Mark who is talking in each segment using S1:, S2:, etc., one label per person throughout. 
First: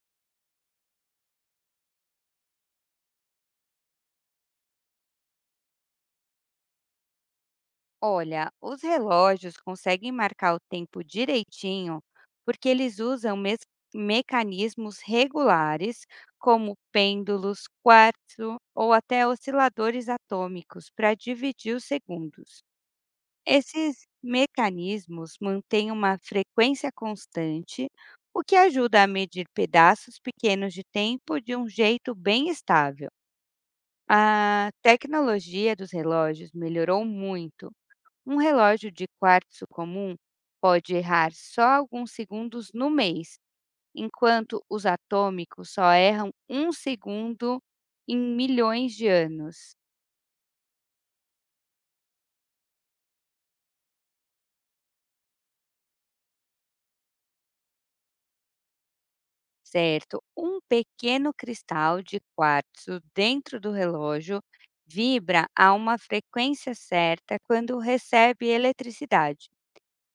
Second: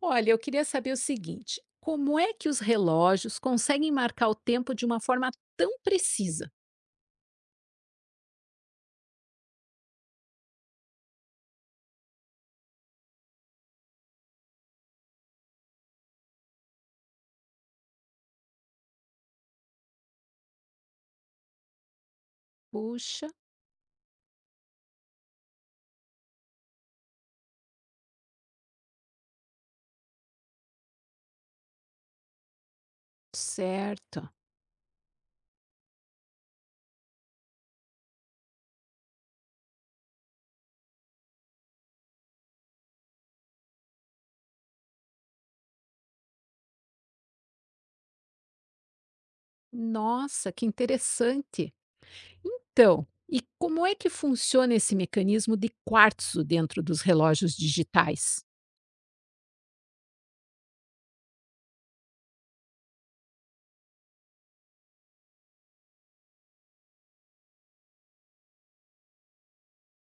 S1: Olha, eu queria saber o seguinte: como é que os relógios conseguem marcar o tempo de uma forma tão precisa?
S2: Olha, os relógios conseguem marcar o tempo direitinho porque eles usam mecanismos regulares, como pêndulos, quartzo ou até osciladores atômicos, para dividir os segundos.
S1: Puxa,
S2: Esses mecanismos mantêm uma frequência constante, o que ajuda a medir pedaços pequenos de tempo de um jeito bem estável.
S1: certo.
S2: A tecnologia dos relógios melhorou muito. Um relógio de quartzo comum pode errar só alguns segundos no mês, enquanto os atômicos só erram um segundo em milhões de anos,
S1: Nossa, que interessante. Então, e como é que funciona esse mecanismo de quartzo dentro dos relógios digitais?
S2: certo? Um pequeno cristal de quartzo dentro do relógio vibra a uma frequência certa quando recebe eletricidade.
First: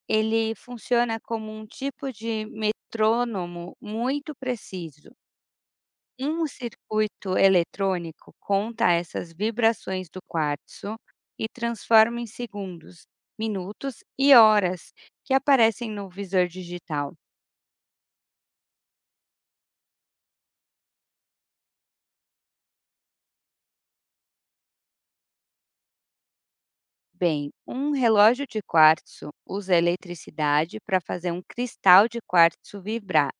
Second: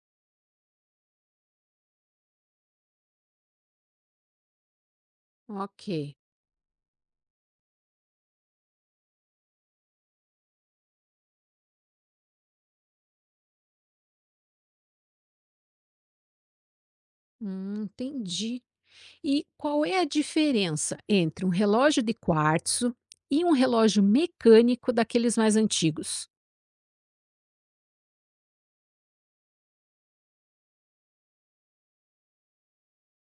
S2: Ele funciona como um tipo de metrônomo muito preciso.
S1: Ok,
S2: Um circuito eletrônico conta essas vibrações do quartzo e transforma em segundos, minutos e horas, que aparecem no visor digital.
S1: entendi. E qual é a diferença entre um relógio de quartzo e um relógio mecânico daqueles mais antigos?
S2: Bem, um relógio de quartzo usa eletricidade para fazer um cristal de quartzo vibrar.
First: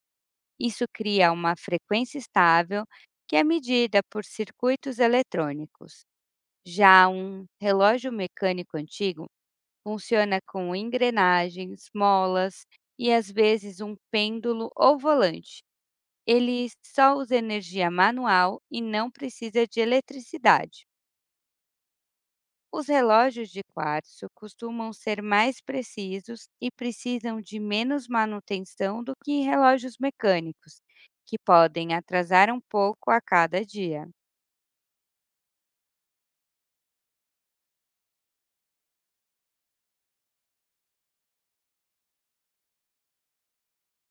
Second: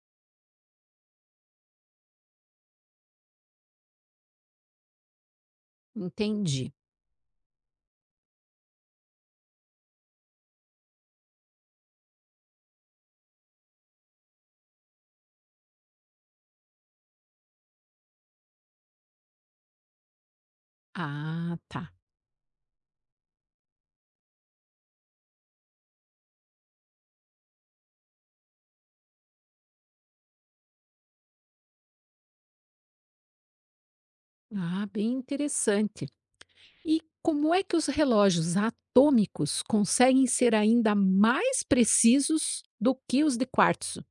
S2: Isso cria uma frequência estável que é medida por circuitos eletrônicos.
S1: Entendi.
S2: Já um relógio mecânico antigo funciona com engrenagens, molas e às vezes um pêndulo ou volante. Ele só usa energia manual e não precisa de eletricidade.
S1: Ah, tá.
S2: Os relógios de quartzo costumam ser mais precisos e precisam de menos manutenção do que relógios mecânicos, que podem atrasar um pouco a cada dia.
S1: Ah, bem interessante. E como é que os relógios atômicos conseguem ser ainda mais precisos do que os de quartzo?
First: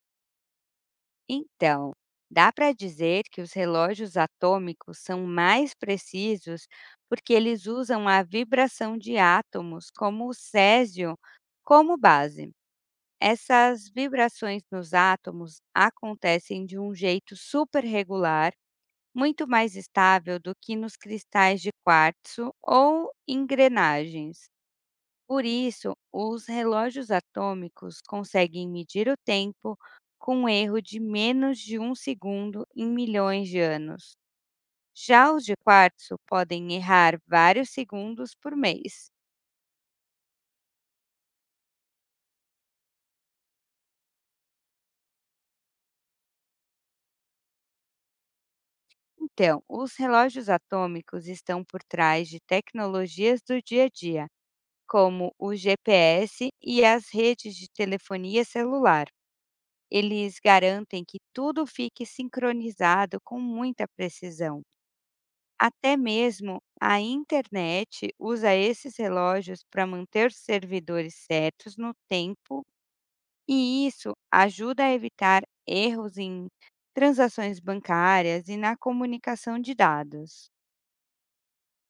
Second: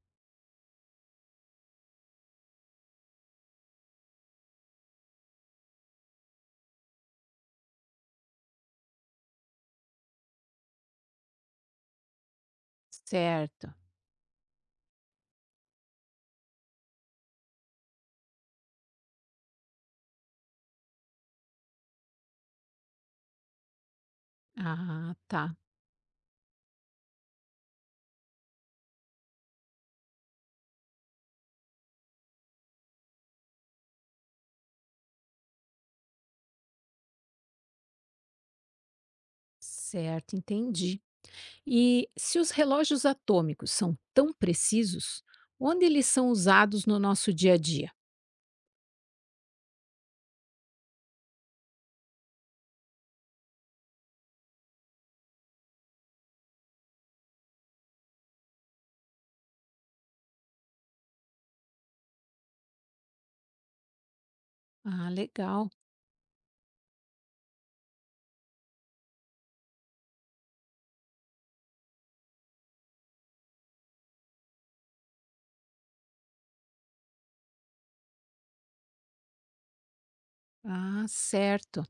S2: Então, dá para dizer que os relógios atômicos são mais precisos porque eles usam a vibração de átomos, como o césio, como base.
S1: Certo.
S2: Essas vibrações nos átomos acontecem de um jeito super regular, muito mais estável do que nos cristais de quartzo ou engrenagens.
S1: Ah,
S2: Por
S1: tá.
S2: isso, os relógios atômicos conseguem medir o tempo com um erro de menos de um segundo em milhões de anos. Já os de quartzo podem errar vários segundos por mês.
S1: Certo, entendi. E se os relógios atômicos são tão precisos, onde eles são usados no nosso dia a dia?
S2: Então, os relógios atômicos estão por trás de tecnologias do dia a dia, como o GPS e as redes de telefonia celular. Eles garantem que tudo fique sincronizado com muita precisão.
S1: Ah, legal.
S2: Até mesmo a internet usa esses relógios para manter os servidores certos no tempo, e isso ajuda a evitar erros em transações bancárias e na comunicação de dados.
S1: Ah, certo.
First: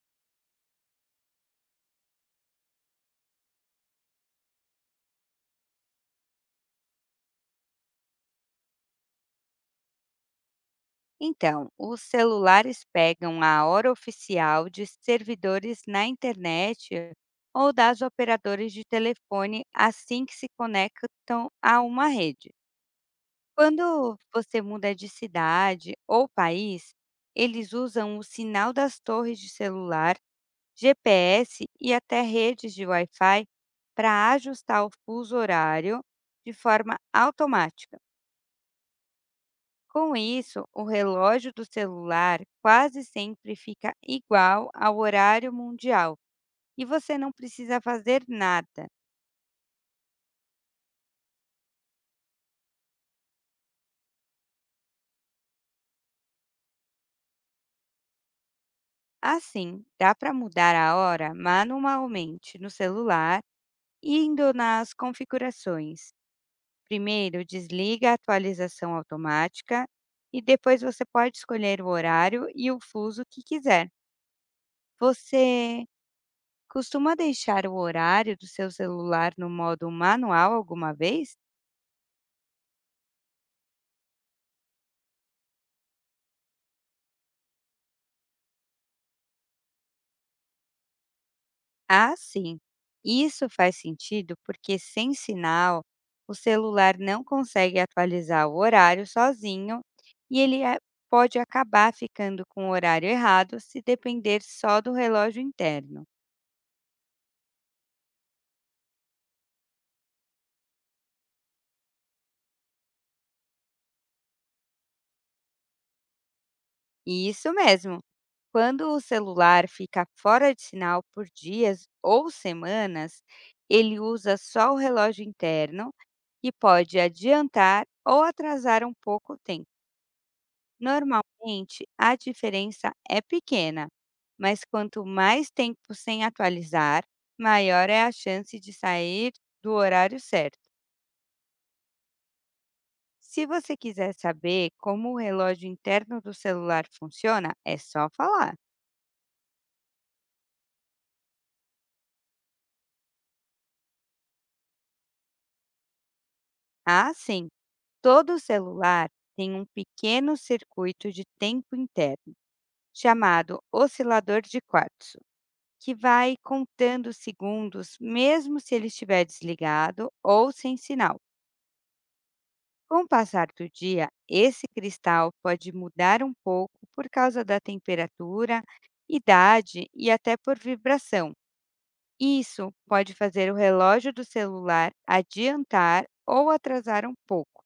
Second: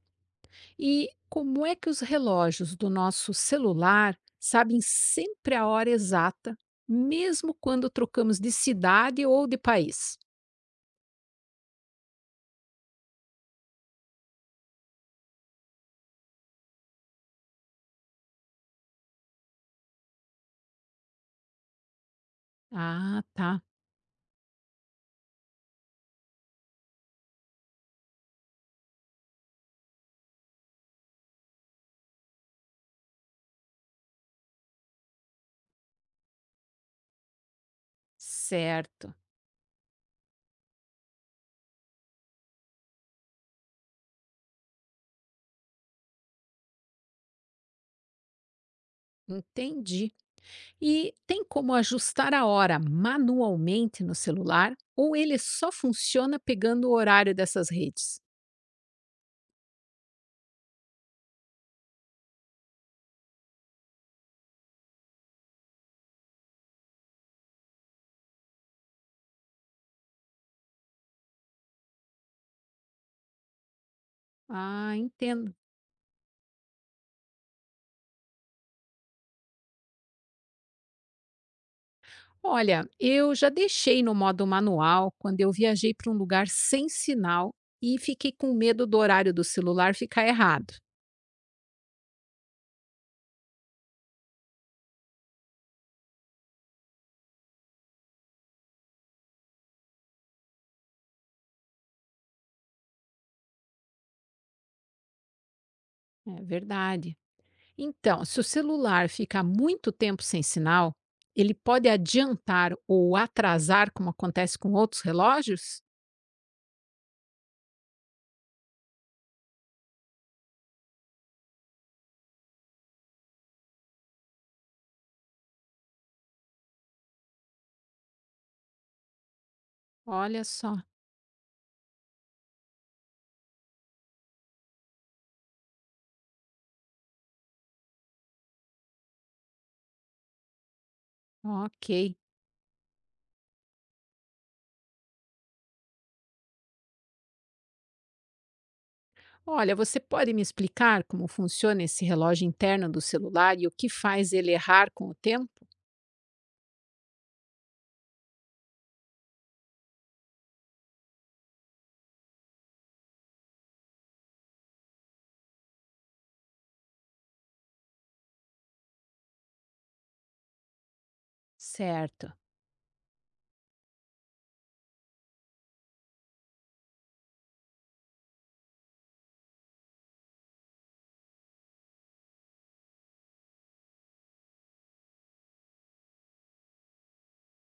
S1: E como é que os relógios do nosso celular sabem sempre a hora exata, mesmo quando trocamos de cidade ou de país?
S2: Então, os celulares pegam a hora oficial de servidores na internet ou das operadoras de telefone assim que se conectam a uma rede.
S1: Ah, tá.
S2: Quando você muda de cidade ou país, eles usam o sinal das torres de celular, GPS e até redes de Wi-Fi para ajustar o fuso horário de forma automática.
S1: Certo.
S2: Com isso, o relógio do celular quase sempre fica igual ao horário mundial e você não precisa fazer nada.
S1: Entendi. E tem como ajustar a hora manualmente no celular ou ele só funciona pegando o horário dessas redes?
S2: Assim, dá para mudar a hora manualmente no celular indo nas configurações. Primeiro, desliga a atualização automática e depois você pode escolher o horário e o fuso que quiser.
S1: Ah, entendo.
S2: Você costuma deixar o horário do seu celular no modo manual alguma vez?
S1: Olha, eu já deixei no modo manual quando eu viajei para um lugar sem sinal e fiquei com medo do horário do celular ficar errado.
S2: Ah, sim. Isso faz sentido porque sem sinal, o celular não consegue atualizar o horário sozinho e pode acabar ficando com o horário errado se depender só do relógio interno.
S1: É verdade. Então, se o celular ficar muito tempo sem sinal, ele pode adiantar ou atrasar, como acontece com outros relógios?
S2: Isso mesmo. Quando o celular fica fora de sinal por dias ou semanas, ele usa só o relógio interno e pode adiantar ou atrasar um pouco o tempo.
S1: Olha só,
S2: Normalmente, a diferença é pequena, mas quanto mais tempo sem atualizar, maior é a chance de sair do horário certo.
S1: ok.
S2: Se você quiser saber como o relógio interno do celular funciona, é só falar.
S1: Olha, você pode me explicar como funciona esse relógio interno do celular e o que faz ele errar com o tempo?
S2: Ah, sim! Todo celular tem um pequeno circuito de tempo interno, chamado oscilador de quartzo, que vai contando segundos mesmo se ele estiver desligado ou sem sinal.
S1: Certo.
S2: Com o passar do dia, esse cristal pode mudar um pouco por causa da temperatura, idade e até por vibração. Isso pode fazer o relógio do celular adiantar ou atrasar um pouco.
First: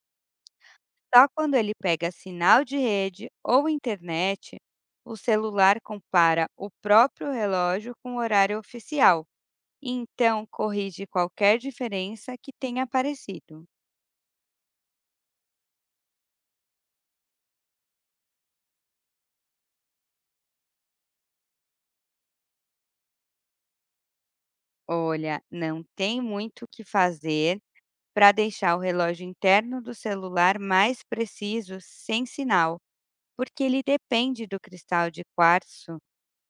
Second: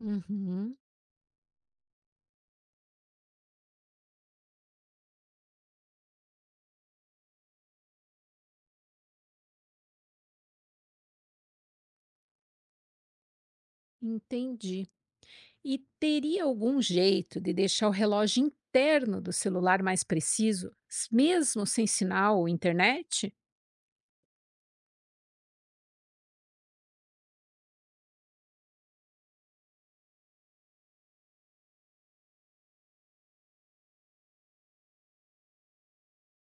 S1: Uhum,
S2: Só quando ele pega sinal de rede ou internet, o celular compara o próprio relógio com o horário oficial e então corrige qualquer diferença que tenha aparecido.
S1: entendi. E teria algum jeito de deixar o relógio interno do celular mais preciso, mesmo sem sinal ou internet?
S2: Olha, não tem muito o que fazer para deixar o relógio interno do celular mais preciso sem sinal, porque ele depende do cristal de quartzo,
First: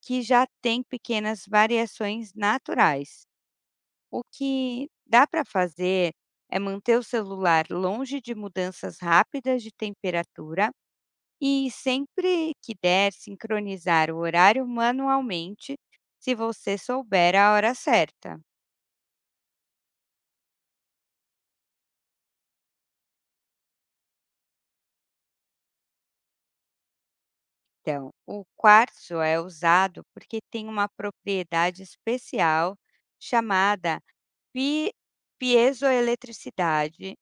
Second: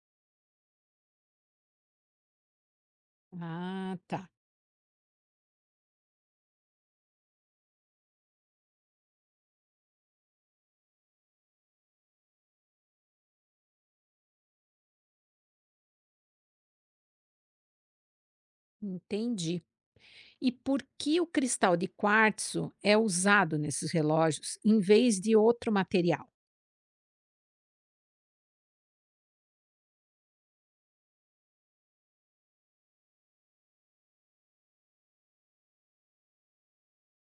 S2: que já tem pequenas variações naturais.
S1: Ah,
S2: O
S1: tá.
S2: que dá para fazer é manter o celular longe de mudanças rápidas de temperatura e, sempre que der, sincronizar o horário manualmente, se você souber a hora certa.
S1: Entendi. E por que o cristal de quartzo é usado nesses relógios em vez de outro material?
S2: Então, o quartzo é usado porque tem uma propriedade especial chamada pi- piezoeletricidade,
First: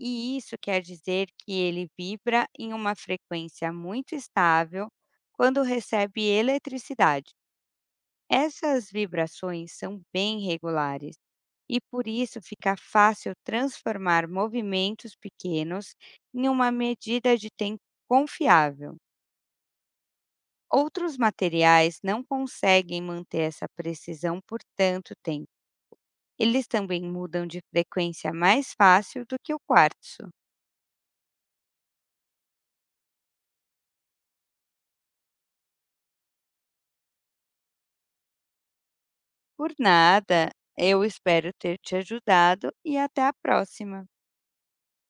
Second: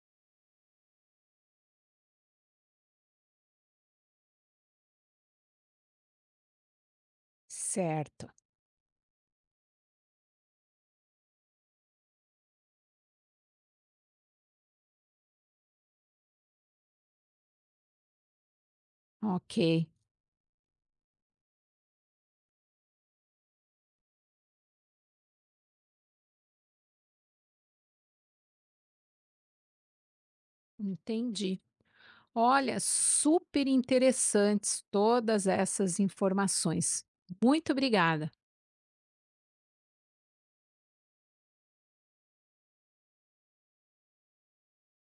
S2: e isso quer dizer que ele vibra em uma frequência muito estável quando recebe eletricidade.
S1: Certo.
S2: Essas vibrações são bem regulares e por isso fica fácil transformar movimentos pequenos em uma medida de tempo confiável.
S1: Ok.
S2: Outros materiais não conseguem manter essa precisão por tanto tempo. Eles também mudam de frequência mais fácil do que o quartzo.
S1: Entendi. Olha, super interessantes todas essas informações. Muito obrigada.
S2: Por nada, eu espero ter te ajudado e até a próxima.